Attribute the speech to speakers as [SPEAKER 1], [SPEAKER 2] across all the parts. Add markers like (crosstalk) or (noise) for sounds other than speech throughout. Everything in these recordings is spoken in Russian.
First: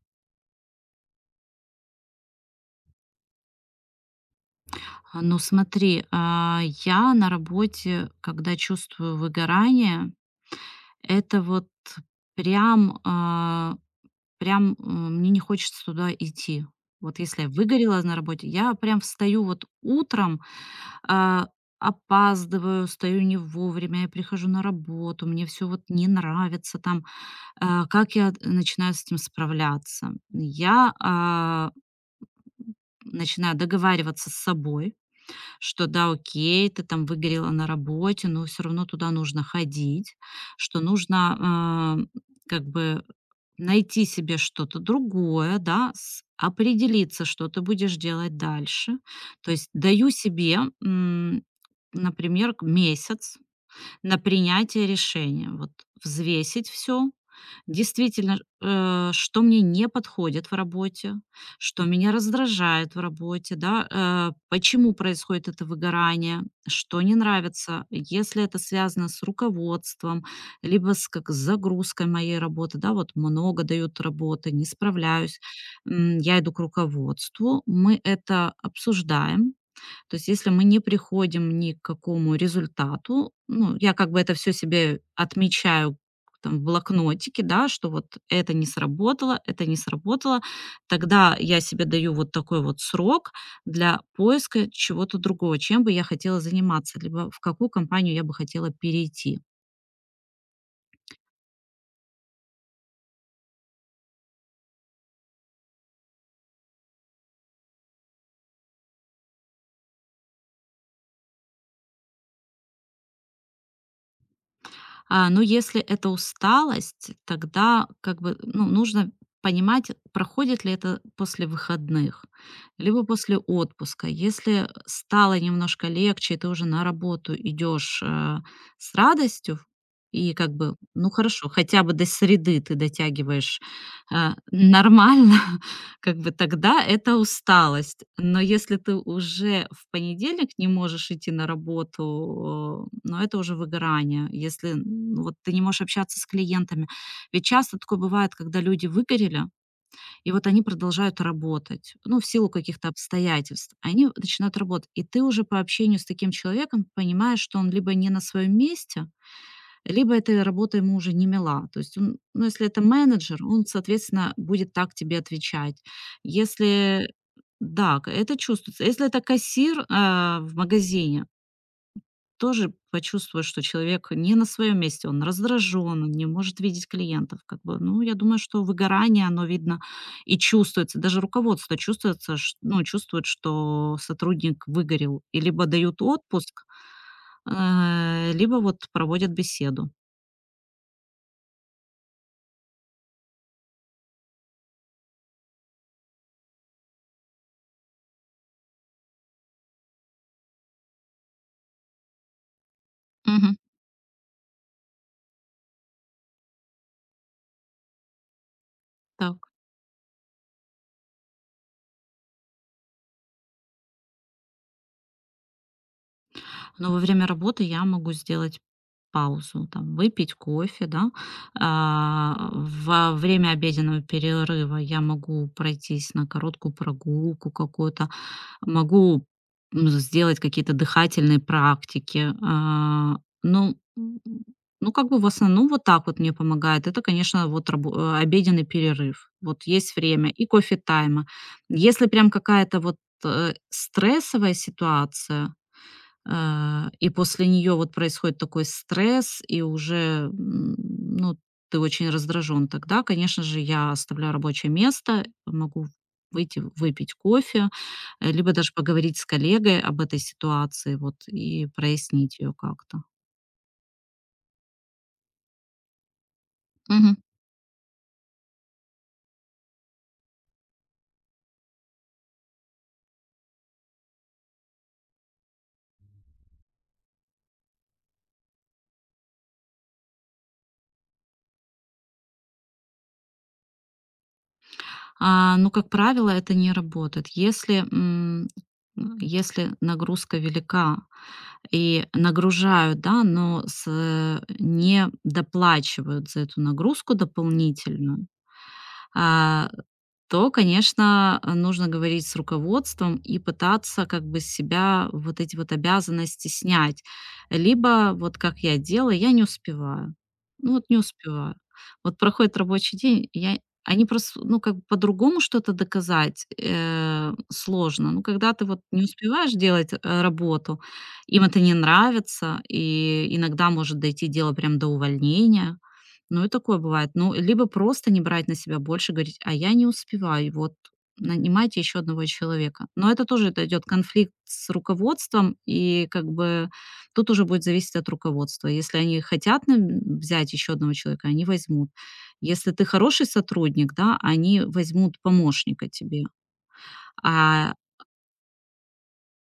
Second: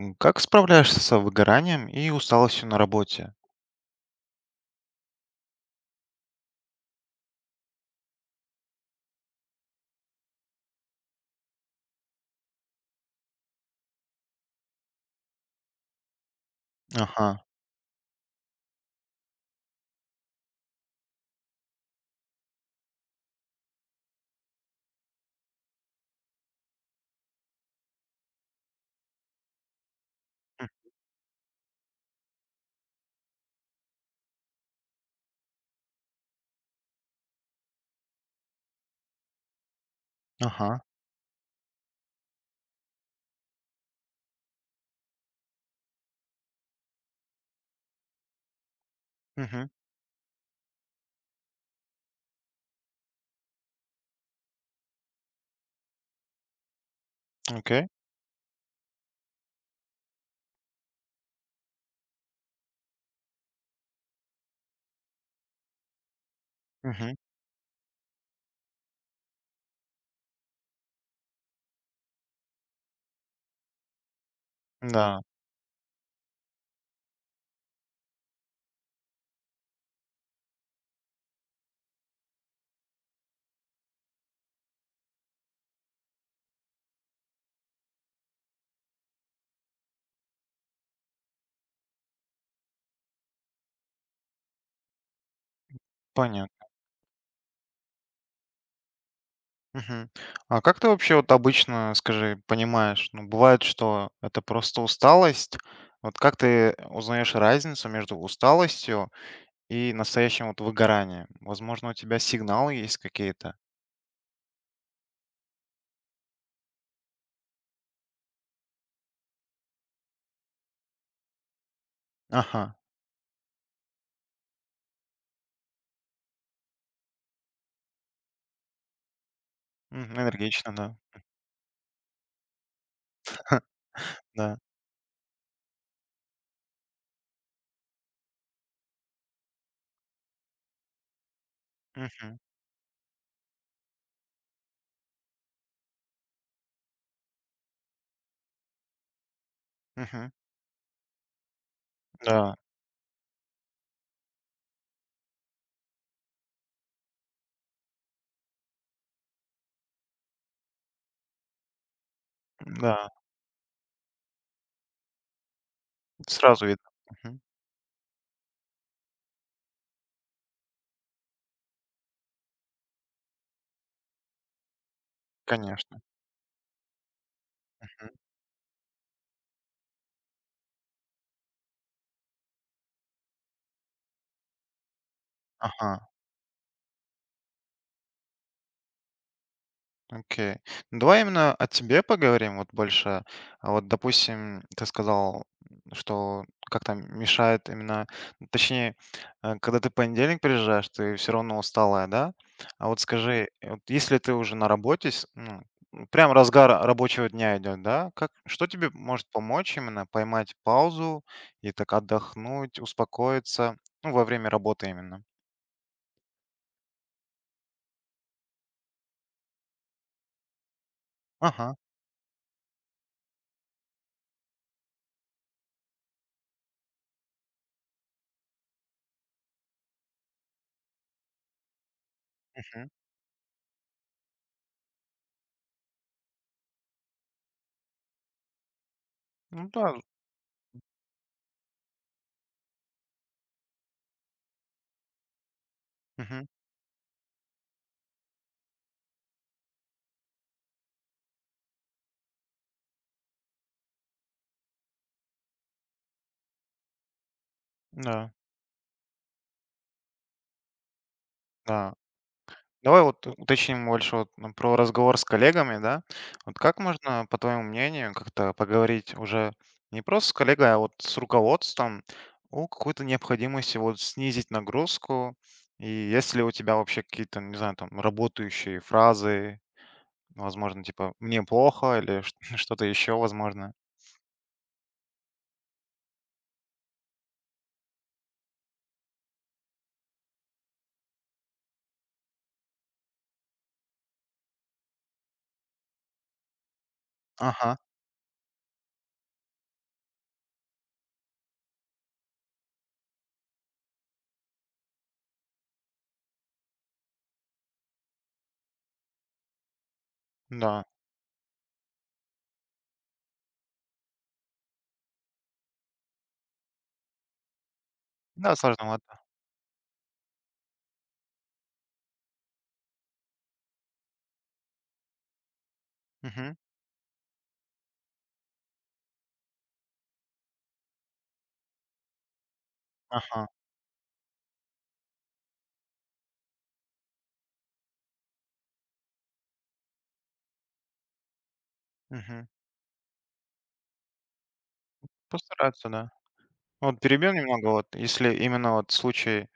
[SPEAKER 1] Как справляешься с выгоранием и усталостью на работе?
[SPEAKER 2] Ну смотри, я на работе, когда чувствую выгорание, это вот прям, прям мне не хочется туда идти. Вот
[SPEAKER 1] Ага,
[SPEAKER 2] если я выгорела на работе, я прям встаю вот утром, а, опаздываю, стою не вовремя, я прихожу на работу, мне все вот не нравится там. Как я начинаю с этим справляться?
[SPEAKER 1] м,
[SPEAKER 2] Я начинаю договариваться с собой, что да, окей, ты там выгорела на работе, но все равно туда нужно ходить,
[SPEAKER 1] ага,
[SPEAKER 2] что нужно, как бы найти себе что-то другое, да, с определиться, что ты будешь делать дальше. То
[SPEAKER 1] мгм,
[SPEAKER 2] есть даю себе, например, к месяц на принятие решения. Вот взвесить все.
[SPEAKER 1] окей,
[SPEAKER 2] Действительно, что мне не подходит в работе, что меня раздражает в работе, да, почему происходит это выгорание, что не
[SPEAKER 1] мгм,
[SPEAKER 2] нравится. Если это связано с руководством, либо с загрузкой моей работы, да, вот много дают работы, не
[SPEAKER 1] да,
[SPEAKER 2] справляюсь, я иду к руководству, мы это обсуждаем, то есть если мы не приходим ни к какому результату, ну, я как бы это все себе отмечаю там в блокнотике, да, что вот это не сработало, тогда я себе даю вот такой вот срок для поиска чего-то другого, чем бы я хотела
[SPEAKER 1] понятно.
[SPEAKER 2] заниматься, либо в какую компанию я бы хотела перейти.
[SPEAKER 1] Мгм. А как ты вообще вот обычно, скажи, понимаешь, ну, бывает, что это просто усталость. Вот как ты узнаешь разницу между усталостью и настоящим вот выгоранием? Возможно, у тебя сигналы есть какие-то?
[SPEAKER 2] Но если это усталость, тогда как бы, ну, нужно понимать, проходит ли это после выходных,
[SPEAKER 1] Ага,
[SPEAKER 2] либо после отпуска. Если стало немножко легче, и ты уже на работу идешь с радостью, и как
[SPEAKER 1] энергично,
[SPEAKER 2] бы,
[SPEAKER 1] да,
[SPEAKER 2] ну, хорошо, хотя бы до среды ты дотягиваешь
[SPEAKER 1] да.
[SPEAKER 2] нормально. (laughs) Как бы тогда это усталость. Но если ты уже в понедельник не можешь идти на
[SPEAKER 1] Мгм,
[SPEAKER 2] работу, ну, это уже выгорание. Если, ну, вот ты не можешь общаться с клиентами. Ведь часто такое бывает, когда люди выгорели,
[SPEAKER 1] мгм,
[SPEAKER 2] и вот они продолжают работать, ну, в силу
[SPEAKER 1] да,
[SPEAKER 2] каких-то обстоятельств. Они начинают работать. И ты уже по общению с таким человеком понимаешь, что он либо не на своем месте, либо эта работа ему уже не мила. То есть он, ну, если это
[SPEAKER 1] да,
[SPEAKER 2] менеджер, он, соответственно, будет так тебе отвечать.
[SPEAKER 1] сразу видно.
[SPEAKER 2] Если
[SPEAKER 1] Мгм.
[SPEAKER 2] да, это чувствуется. Если это кассир в магазине, тоже почувствуешь, что человек не на своем месте, он
[SPEAKER 1] Конечно.
[SPEAKER 2] раздражен, он не может видеть клиентов. Как бы. Ну,
[SPEAKER 1] Мгм.
[SPEAKER 2] я думаю, что выгорание, оно видно и чувствуется. Даже руководство ну, чувствует, что сотрудник выгорел. И либо
[SPEAKER 1] Ага.
[SPEAKER 2] дают отпуск, либо вот проводят беседу.
[SPEAKER 1] Окей. Ну, давай именно о тебе поговорим вот больше. А вот, допустим, ты сказал, что как то мешает именно, ну, точнее, когда ты понедельник приезжаешь, ты все равно усталая, да? А вот скажи,
[SPEAKER 2] Мгм.
[SPEAKER 1] вот если ты уже на работе, ну, прям разгар рабочего дня идет, да? Как, что тебе может
[SPEAKER 2] Так.
[SPEAKER 1] помочь именно поймать паузу и так отдохнуть, успокоиться, ну, во время работы именно?
[SPEAKER 2] Но во время работы я могу сделать паузу, там, выпить кофе, да.
[SPEAKER 1] Ага.
[SPEAKER 2] Во время обеденного перерыва я могу пройтись на короткую прогулку какую-то, могу сделать какие-то дыхательные практики.
[SPEAKER 1] Мгм.
[SPEAKER 2] Ну, ну, как бы в основном вот так вот мне помогает. Это, конечно, вот обеденный перерыв. Вот
[SPEAKER 1] Ну да.
[SPEAKER 2] есть время и кофе тайма. Если прям какая-то вот стрессовая ситуация,
[SPEAKER 1] Мгм.
[SPEAKER 2] и после нее вот происходит такой стресс, и уже, ну, ты очень раздражен. Тогда, конечно же, я оставляю рабочее место, могу выйти выпить кофе,
[SPEAKER 1] Да.
[SPEAKER 2] либо даже поговорить с коллегой об этой ситуации вот и
[SPEAKER 1] Да.
[SPEAKER 2] прояснить ее как-то.
[SPEAKER 1] Давай вот уточним больше вот, ну, про разговор с коллегами, да. Вот как
[SPEAKER 2] Мгм.
[SPEAKER 1] можно, по твоему мнению, как-то поговорить уже не просто с коллегой, а вот с руководством о какой-то необходимости вот снизить нагрузку? И есть ли у тебя вообще какие-то, не знаю, там, работающие фразы, возможно, типа "мне плохо" или ш (laughs) что-то еще, возможно?
[SPEAKER 2] Ну, как правило, это не работает. Если, м, м, если нагрузка велика. И нагружают, да, но не доплачивают за эту нагрузку
[SPEAKER 1] Ага,
[SPEAKER 2] дополнительную. А, То, конечно, нужно говорить с руководством и пытаться как бы с себя вот эти вот обязанности снять. Либо вот как я делаю, я не успеваю. Ну вот
[SPEAKER 1] да.
[SPEAKER 2] не успеваю. Вот проходит рабочий день, я они просто, ну, как бы по-другому что-то доказать сложно. Ну, когда
[SPEAKER 1] Да,
[SPEAKER 2] ты вот не
[SPEAKER 1] сложновато.
[SPEAKER 2] успеваешь делать работу, им это не нравится, и иногда может дойти дело прям до увольнения, ну, и
[SPEAKER 1] Мгм.
[SPEAKER 2] такое бывает. Ну, либо просто не брать на себя больше, говорить: "А я не успеваю, вот нанимайте еще одного человека". Но это
[SPEAKER 1] Ага.
[SPEAKER 2] тоже это идет конфликт с руководством, и как бы тут уже будет зависеть от руководства. Если они хотят нам взять еще одного человека, они возьмут.
[SPEAKER 1] Мгм.
[SPEAKER 2] Если ты хороший сотрудник, да, они возьмут помощника
[SPEAKER 1] Постараться, да.
[SPEAKER 2] тебе.
[SPEAKER 1] Вот перебью немного.
[SPEAKER 2] А,
[SPEAKER 1] Вот если именно вот случай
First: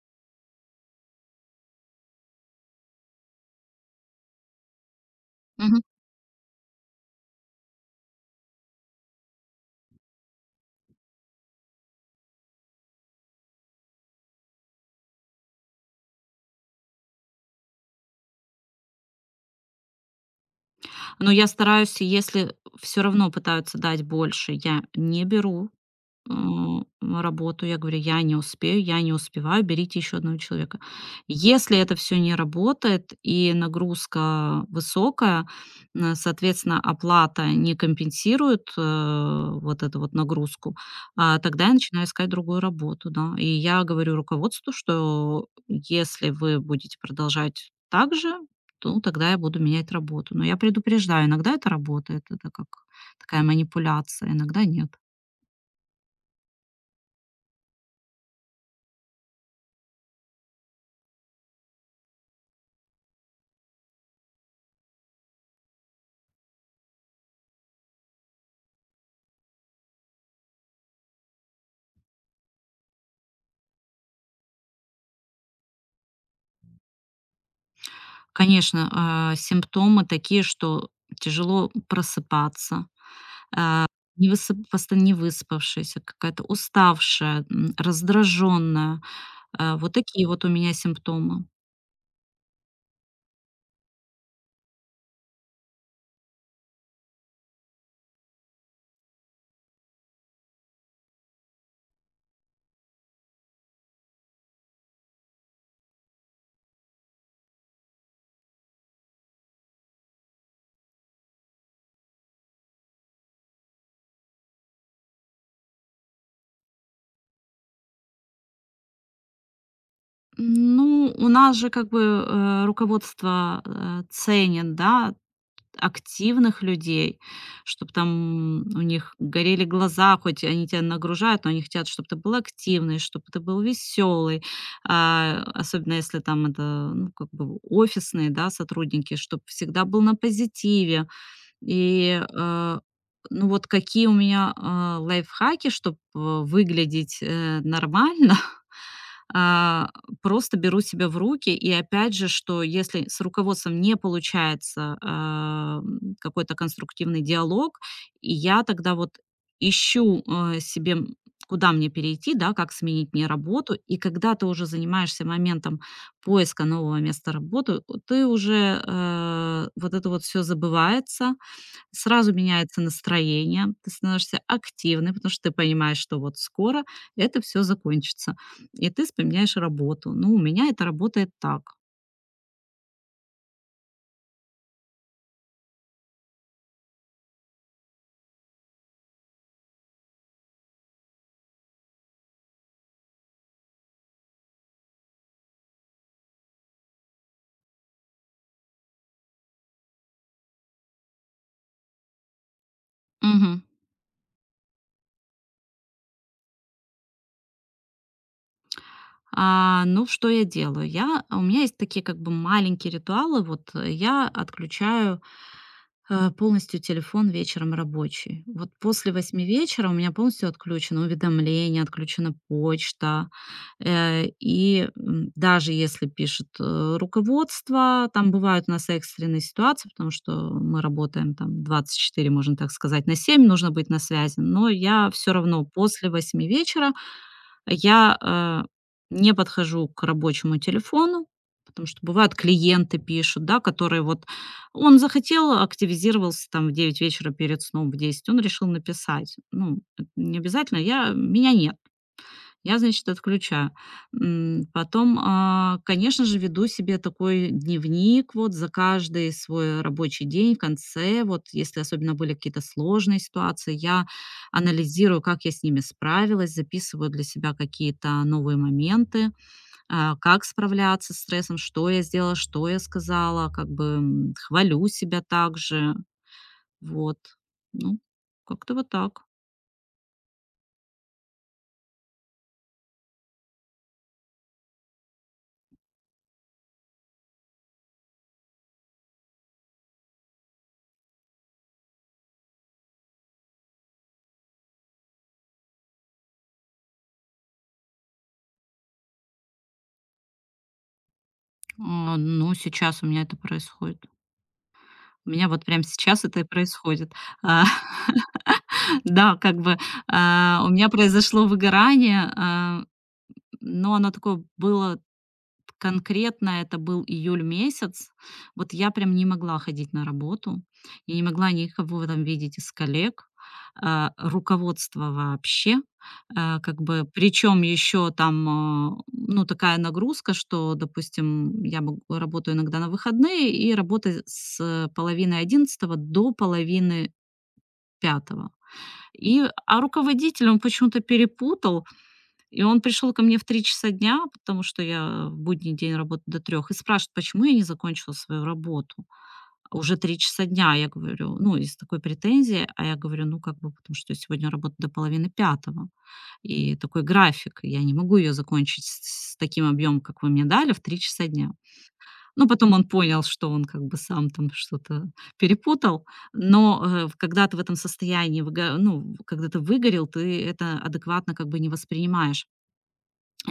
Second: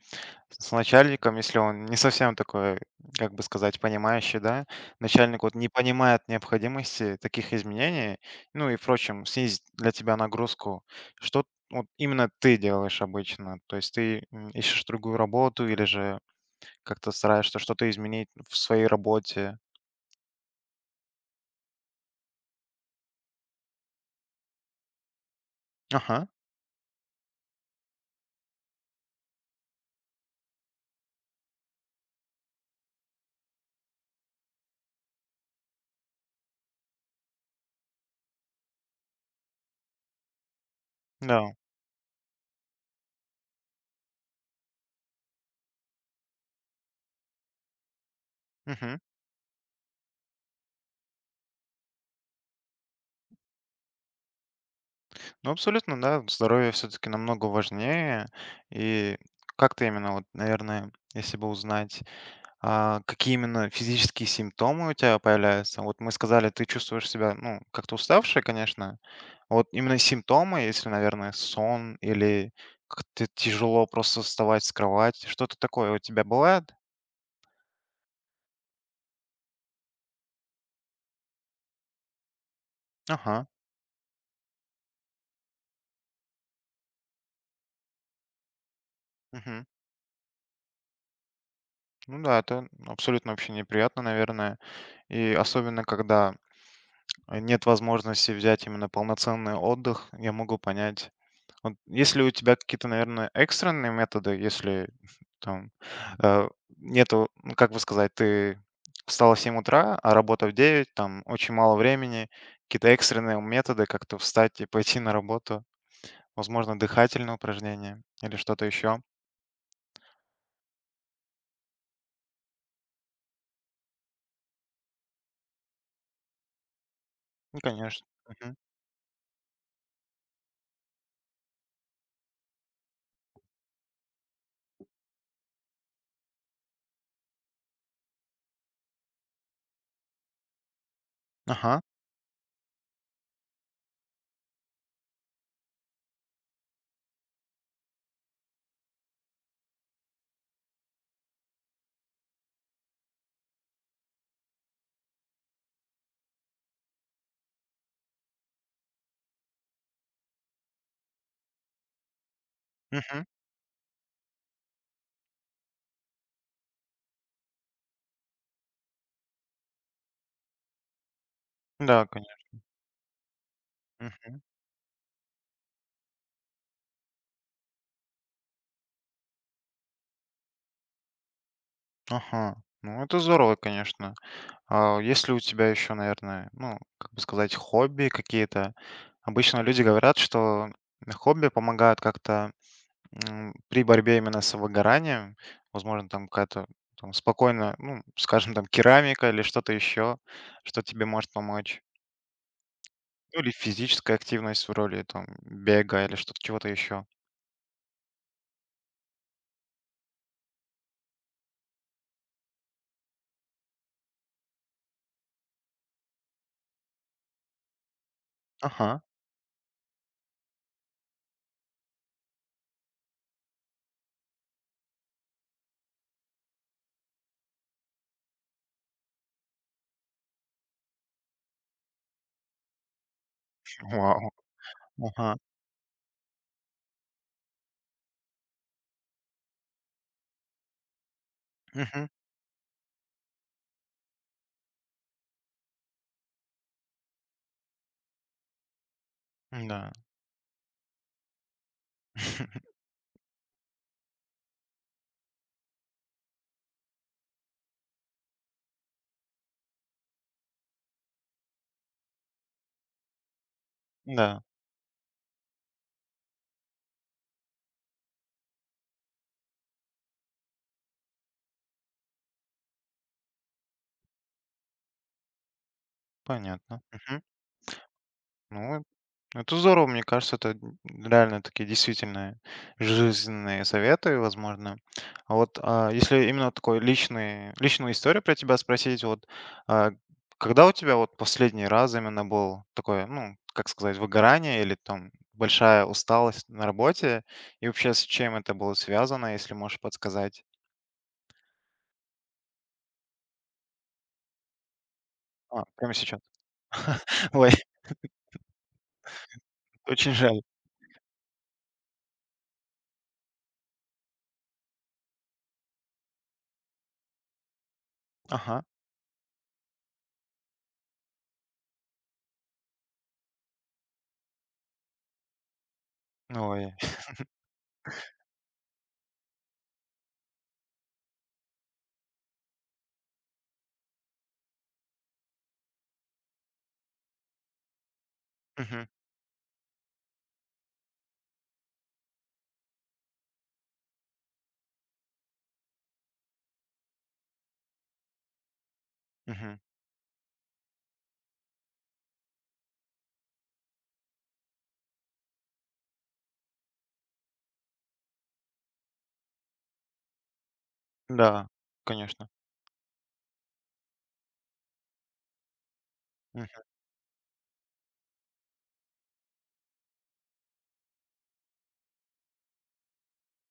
[SPEAKER 1] с начальником, если он не совсем такой, как бы сказать, понимающий, да, начальник вот не
[SPEAKER 2] Мгм.
[SPEAKER 1] понимает необходимости таких изменений, ну и, впрочем, снизить для тебя нагрузку, что вот именно ты делаешь обычно? То есть ты ищешь другую работу или же как-то стараешься что-то изменить в своей работе?
[SPEAKER 2] Но я стараюсь, если все равно пытаются дать больше, я не беру.
[SPEAKER 1] Ага,
[SPEAKER 2] М, работу. Я говорю: "Я не успею, я не успеваю, берите еще одного человека". Если это все не работает и нагрузка высокая, соответственно, оплата не компенсирует, вот эту вот нагрузку,
[SPEAKER 1] да.
[SPEAKER 2] тогда я начинаю искать другую работу, да. И я говорю руководству, что если вы будете продолжать так же,
[SPEAKER 1] Мгм.
[SPEAKER 2] то тогда я буду менять работу. Но я предупреждаю, иногда это работает, это как такая манипуляция, иногда нет.
[SPEAKER 1] Ну, абсолютно, да, здоровье все-таки намного важнее. И как ты именно, вот, наверное, если бы узнать, а какие именно физические симптомы у тебя появляются? Вот мы сказали, ты чувствуешь себя, ну, как-то уставшей, конечно. А вот именно симптомы, если, наверное, сон или как-то тяжело просто вставать с кровати, что-то такое у тебя бывает?
[SPEAKER 2] Конечно, симптомы такие, что тяжело просыпаться,
[SPEAKER 1] Ага,
[SPEAKER 2] не высып поста не выспавшаяся, какая-то уставшая, раздраженная.
[SPEAKER 1] мгм.
[SPEAKER 2] Вот такие вот у меня симптомы.
[SPEAKER 1] Ну да, это абсолютно вообще неприятно, наверное. И особенно, когда нет возможности взять именно полноценный отдых, я могу понять. Вот если у тебя какие-то, наверное, экстренные методы, если (laughs) там э, нету, ну, как бы сказать, ты встала в 7 утра, а работа в 9, там очень мало времени, какие-то экстренные методы, как-то встать и пойти на работу, возможно, дыхательное упражнение или что-то еще.
[SPEAKER 2] Ну, у нас же как бы, руководство, ценит, да, активных людей,
[SPEAKER 1] Ну,
[SPEAKER 2] чтобы
[SPEAKER 1] конечно. Мгм.
[SPEAKER 2] там у них горели глаза, хоть они тебя нагружают, но они хотят, чтобы ты был активный, чтобы ты был веселый, особенно если там это, ну, как бы офисные, да, сотрудники, чтобы всегда был на позитиве,
[SPEAKER 1] Ага.
[SPEAKER 2] и, ну, вот какие у меня, лайфхаки, чтобы выглядеть, нормально. (laughs) А, просто беру себя в руки. И опять же, что если с руководством не получается, какой-то конструктивный диалог, и я тогда вот ищу, себе, куда мне перейти, да, как сменить
[SPEAKER 1] Мгм.
[SPEAKER 2] мне работу. И когда ты уже занимаешься моментом поиска нового места работы, ты уже, вот это вот все забывается.
[SPEAKER 1] Да,
[SPEAKER 2] Сразу
[SPEAKER 1] конечно.
[SPEAKER 2] меняется настроение, ты становишься
[SPEAKER 1] Мгм.
[SPEAKER 2] активной, потому что ты понимаешь, что вот скоро это все закончится, и ты вспоминаешь работу. Ну, у меня это работает так.
[SPEAKER 1] Ага. Ну, это здорово, конечно. А есть ли у тебя еще, наверное, ну, как бы сказать, хобби какие-то? Обычно люди говорят, что хобби помогают как-то при борьбе именно с выгоранием. Возможно, там какая-то там, спокойно, ну, скажем, там керамика или что-то еще, что тебе может помочь. Ну, или
[SPEAKER 2] Мгм.
[SPEAKER 1] физическая активность в роли там бега или что-то чего-то еще.
[SPEAKER 2] Ну, что я делаю? У меня есть такие как бы маленькие ритуалы. Вот я отключаю полностью телефон вечером рабочий. Вот
[SPEAKER 1] Ага.
[SPEAKER 2] после 8 вечера у меня полностью отключено уведомление, отключена почта. И даже если пишет руководство, там бывают у нас экстренные ситуации, потому что мы работаем там 24, можно так сказать, на 7, нужно быть на
[SPEAKER 1] Вау.
[SPEAKER 2] связи, но я
[SPEAKER 1] Ага.
[SPEAKER 2] все равно после 8 вечера я, э, не подхожу к рабочему телефону, потому что
[SPEAKER 1] Мгм.
[SPEAKER 2] бывают клиенты пишут, да, которые вот он захотел, активизировался там в 9 вечера перед сном, в 10, он решил написать. Ну,
[SPEAKER 1] Да.
[SPEAKER 2] это не обязательно, я меня нет.
[SPEAKER 1] (laughs)
[SPEAKER 2] Я, значит, отключаю. Потом, конечно же, веду себе такой дневник вот за каждый свой рабочий день в конце. Вот если особенно были какие-то сложные ситуации, я
[SPEAKER 1] Да,
[SPEAKER 2] анализирую, как я с ними справилась, записываю для себя какие-то новые моменты, как справляться с стрессом, что я сделала, что я сказала, как бы хвалю себя также.
[SPEAKER 1] понятно.
[SPEAKER 2] Вот.
[SPEAKER 1] Мгм.
[SPEAKER 2] Ну, как-то
[SPEAKER 1] Ну,
[SPEAKER 2] вот так.
[SPEAKER 1] это здорово, мне кажется, это реально такие действительно жизненные советы, возможно. А вот если именно вот такой личный, личную историю про тебя спросить, вот а, когда у тебя вот последний раз именно был такое, ну, как сказать, выгорание или там большая усталость на работе, и вообще с чем это было связано, если можешь подсказать?
[SPEAKER 2] Ну, сейчас у меня это происходит. У меня вот
[SPEAKER 1] А,
[SPEAKER 2] прямо
[SPEAKER 1] прямо сейчас.
[SPEAKER 2] сейчас это и
[SPEAKER 1] (laughs)
[SPEAKER 2] происходит.
[SPEAKER 1] Ой,
[SPEAKER 2] А, (laughs) да, как бы,
[SPEAKER 1] очень жаль.
[SPEAKER 2] у меня произошло выгорание, но оно такое было. Конкретно это был июль месяц.
[SPEAKER 1] Ага.
[SPEAKER 2] Вот я прям не могла ходить на работу. Я не могла никого там видеть из коллег, руководство вообще.
[SPEAKER 1] Ой.
[SPEAKER 2] Как бы, причем еще там, ну, такая нагрузка, что, допустим, работаю иногда на выходные, и работа с половины одиннадцатого до половины пятого.
[SPEAKER 1] Мгм,
[SPEAKER 2] И руководитель, он почему-то перепутал, и он пришел ко мне в 3 часа дня, потому что я в будний день работаю до 3 и спрашивает, почему я не закончила свою работу.
[SPEAKER 1] мгм.
[SPEAKER 2] Уже 3 часа дня, я говорю, ну, из такой претензии, а я говорю, ну, как бы, потому что я сегодня работаю до половины пятого и такой график, я не могу ее закончить с таким объемом, как вы мне дали, в три часа
[SPEAKER 1] Да,
[SPEAKER 2] дня.
[SPEAKER 1] конечно.
[SPEAKER 2] Ну, потом он понял, что он как бы сам там что-то перепутал,
[SPEAKER 1] Мгм.
[SPEAKER 2] но, э, в когда ты в этом состоянии выго ну, когда ты выгорел, ты это адекватно как бы не воспринимаешь.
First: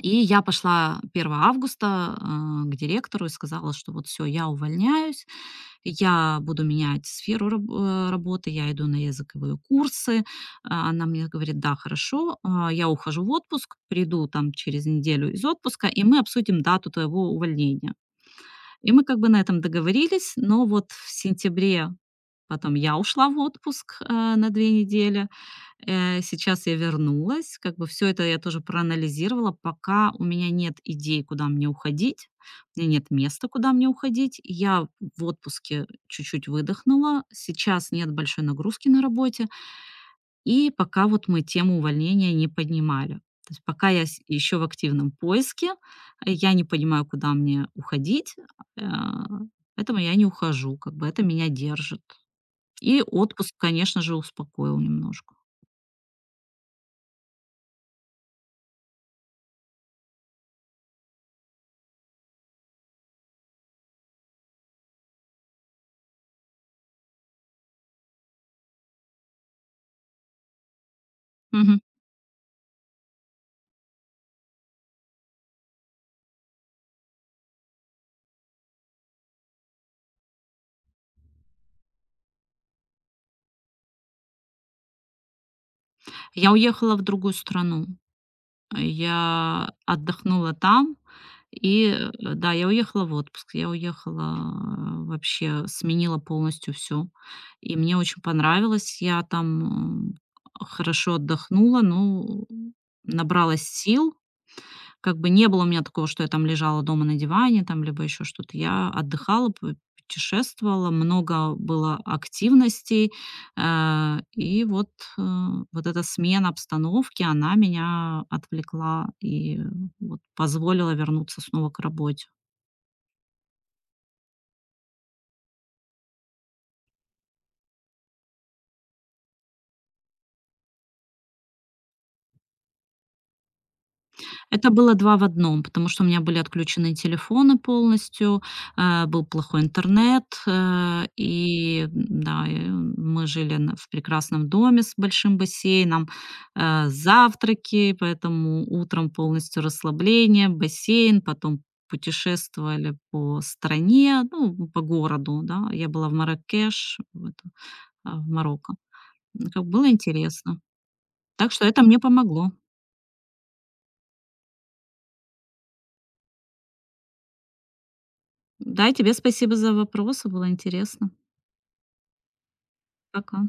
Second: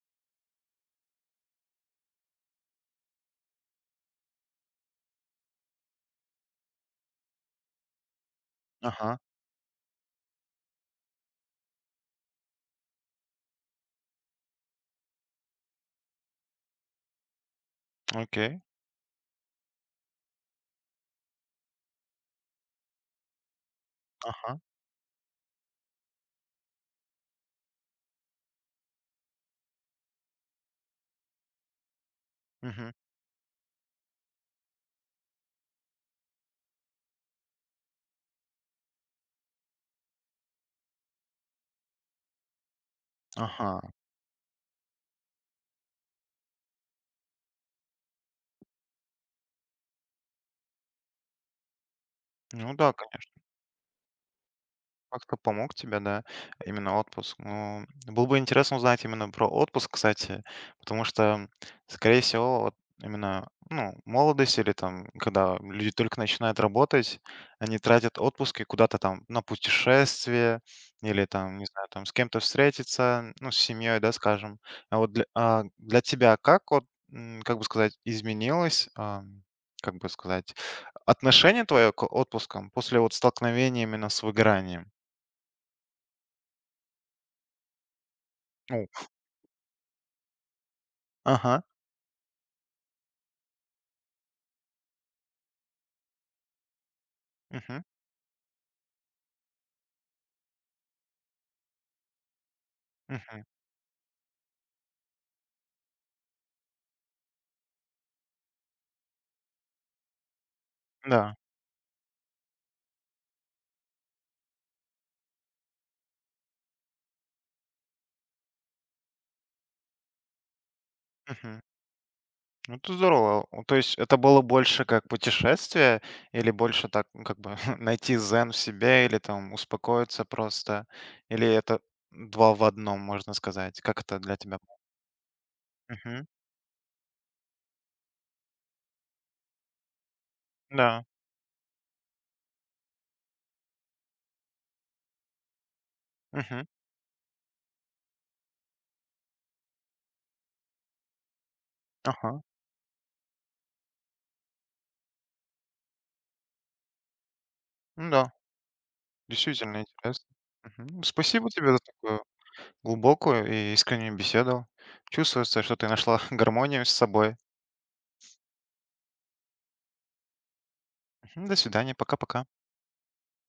[SPEAKER 2] И я пошла 1 августа, к директору и сказала, что вот все, я увольняюсь, я буду менять сферу работы, я иду на
[SPEAKER 1] Ага,
[SPEAKER 2] языковые курсы. Она мне говорит: "Да, хорошо, я ухожу в отпуск, приду там через неделю из отпуска, и мы обсудим дату твоего увольнения".
[SPEAKER 1] окей.
[SPEAKER 2] И мы как бы на этом договорились, но вот в сентябре потом я ушла в отпуск, на
[SPEAKER 1] Ага.
[SPEAKER 2] 2 недели. Сейчас я вернулась. Как бы все это я тоже проанализировала. Пока у меня нет идей, куда мне уходить, у меня
[SPEAKER 1] Мгм.
[SPEAKER 2] нет места, куда мне уходить. Я в отпуске чуть-чуть выдохнула. Сейчас нет большой нагрузки на работе. И пока вот мы тему увольнения не поднимали. То есть
[SPEAKER 1] Ага.
[SPEAKER 2] пока я еще в активном поиске, я не понимаю, куда мне уходить, э, поэтому я не ухожу, как бы это меня держит.
[SPEAKER 1] Ну да,
[SPEAKER 2] И отпуск, конечно же, успокоил немножко.
[SPEAKER 1] как-то помог тебе, да, именно отпуск. Ну, было бы интересно узнать именно про отпуск, кстати, потому что, скорее всего, вот именно ну, молодость или там, когда люди только начинают работать, они тратят отпуски куда-то там на путешествие или там, не
[SPEAKER 2] Мгм.
[SPEAKER 1] знаю, там с кем-то встретиться, ну, с семьей, да, скажем. А вот для, а для тебя как вот, как бы сказать, изменилось, как бы сказать, отношение твое к отпускам после вот столкновения именно с выгоранием?
[SPEAKER 2] Я уехала в другую страну.
[SPEAKER 1] О,
[SPEAKER 2] Я отдохнула там.
[SPEAKER 1] ага,
[SPEAKER 2] И, да, я уехала в отпуск. Я уехала, вообще сменила полностью все. И
[SPEAKER 1] мгм,
[SPEAKER 2] мне очень понравилось. Я там, м, хорошо отдохнула, ну,
[SPEAKER 1] мгм,
[SPEAKER 2] набралась сил. Как бы не было у меня такого, что я там лежала дома на диване, там, либо еще что-то. Я отдыхала, п путешествовала,
[SPEAKER 1] да,
[SPEAKER 2] много было активностей. И вот, э, вот эта смена обстановки, она меня отвлекла, и вот позволила вернуться
[SPEAKER 1] мгм.
[SPEAKER 2] снова к работе.
[SPEAKER 1] Ну, это здорово. Ну, то есть это было больше как путешествие или больше так, ну, как бы (laughs) найти дзен в себе или там успокоиться просто? Или это два в одном, можно сказать? Как это для тебя
[SPEAKER 2] Это
[SPEAKER 1] было?
[SPEAKER 2] было 2 в одном, потому что у меня
[SPEAKER 1] Мгм,
[SPEAKER 2] были отключены телефоны полностью, был плохой интернет,
[SPEAKER 1] да,
[SPEAKER 2] мы жили на в прекрасном доме с большим бассейном,
[SPEAKER 1] мгм,
[SPEAKER 2] завтраки, поэтому утром полностью расслабление, бассейн, потом
[SPEAKER 1] ага,
[SPEAKER 2] путешествовали по стране, ну, по городу, да. Я была в Марракеш,
[SPEAKER 1] ну
[SPEAKER 2] в
[SPEAKER 1] да,
[SPEAKER 2] Марокко. Как
[SPEAKER 1] действительно
[SPEAKER 2] было
[SPEAKER 1] интересно.
[SPEAKER 2] интересно.
[SPEAKER 1] Мгм. Спасибо
[SPEAKER 2] Так что
[SPEAKER 1] тебе за
[SPEAKER 2] это мне
[SPEAKER 1] такую
[SPEAKER 2] помогло.
[SPEAKER 1] глубокую и искреннюю беседу. Чувствуется, что ты нашла (laughs) гармонию с собой.
[SPEAKER 2] Да, и тебе спасибо за вопросы, было интересно.
[SPEAKER 1] Мгм. До свидания, пока-пока.
[SPEAKER 2] Пока.